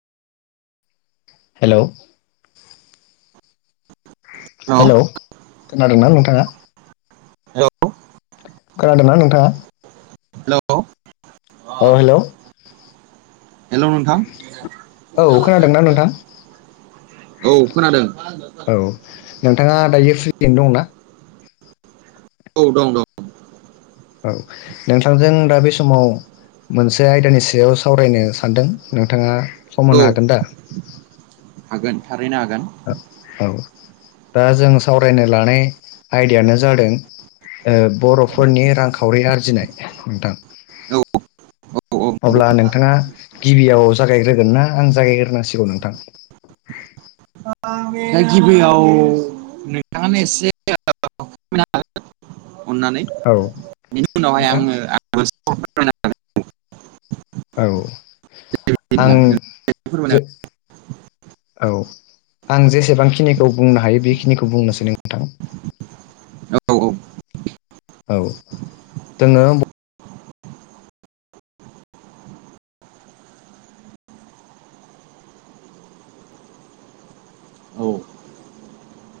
हेल'? Hello खोनादों ना नोंथाङा? हेल' खोनादों ना नोंथांङा? हेल' अ हेल' हेल' नोंथां? औ खोनादोंना नोंथां औव खोनादों। औ नोंथांङा दायो फ्रि दंना? औ दं दं। औ नोंथांजों दा बे समाव मोनसे आयदानि सायाव सावरायनो सानदों। नोंथांङा सम औ होनो हागोन दा? हागोन थारैनो हागोन। औ दा जों सावरायनो लानाय आयदायानो जादों ओ बर'फोरनि रांखावरि आरजिनाय नोंथां। औ औ औ नंगौ अब्ला नोंथांङा गिबियाव जागायग्रोगोन ना आं जागायग्रोनांसिगौव नोंथां? गिबियाव नोंथांङानो एसे अननानै औ बिनि उनावहाय नोंथां आंङों औ आं बिदिब्ला जे फोरमायना औ आं जेसेबांखिनिखौ बुंनो हायो बेखिनिखौ बुंनोसैय नोंथां। औव औव। औ दंङो। औ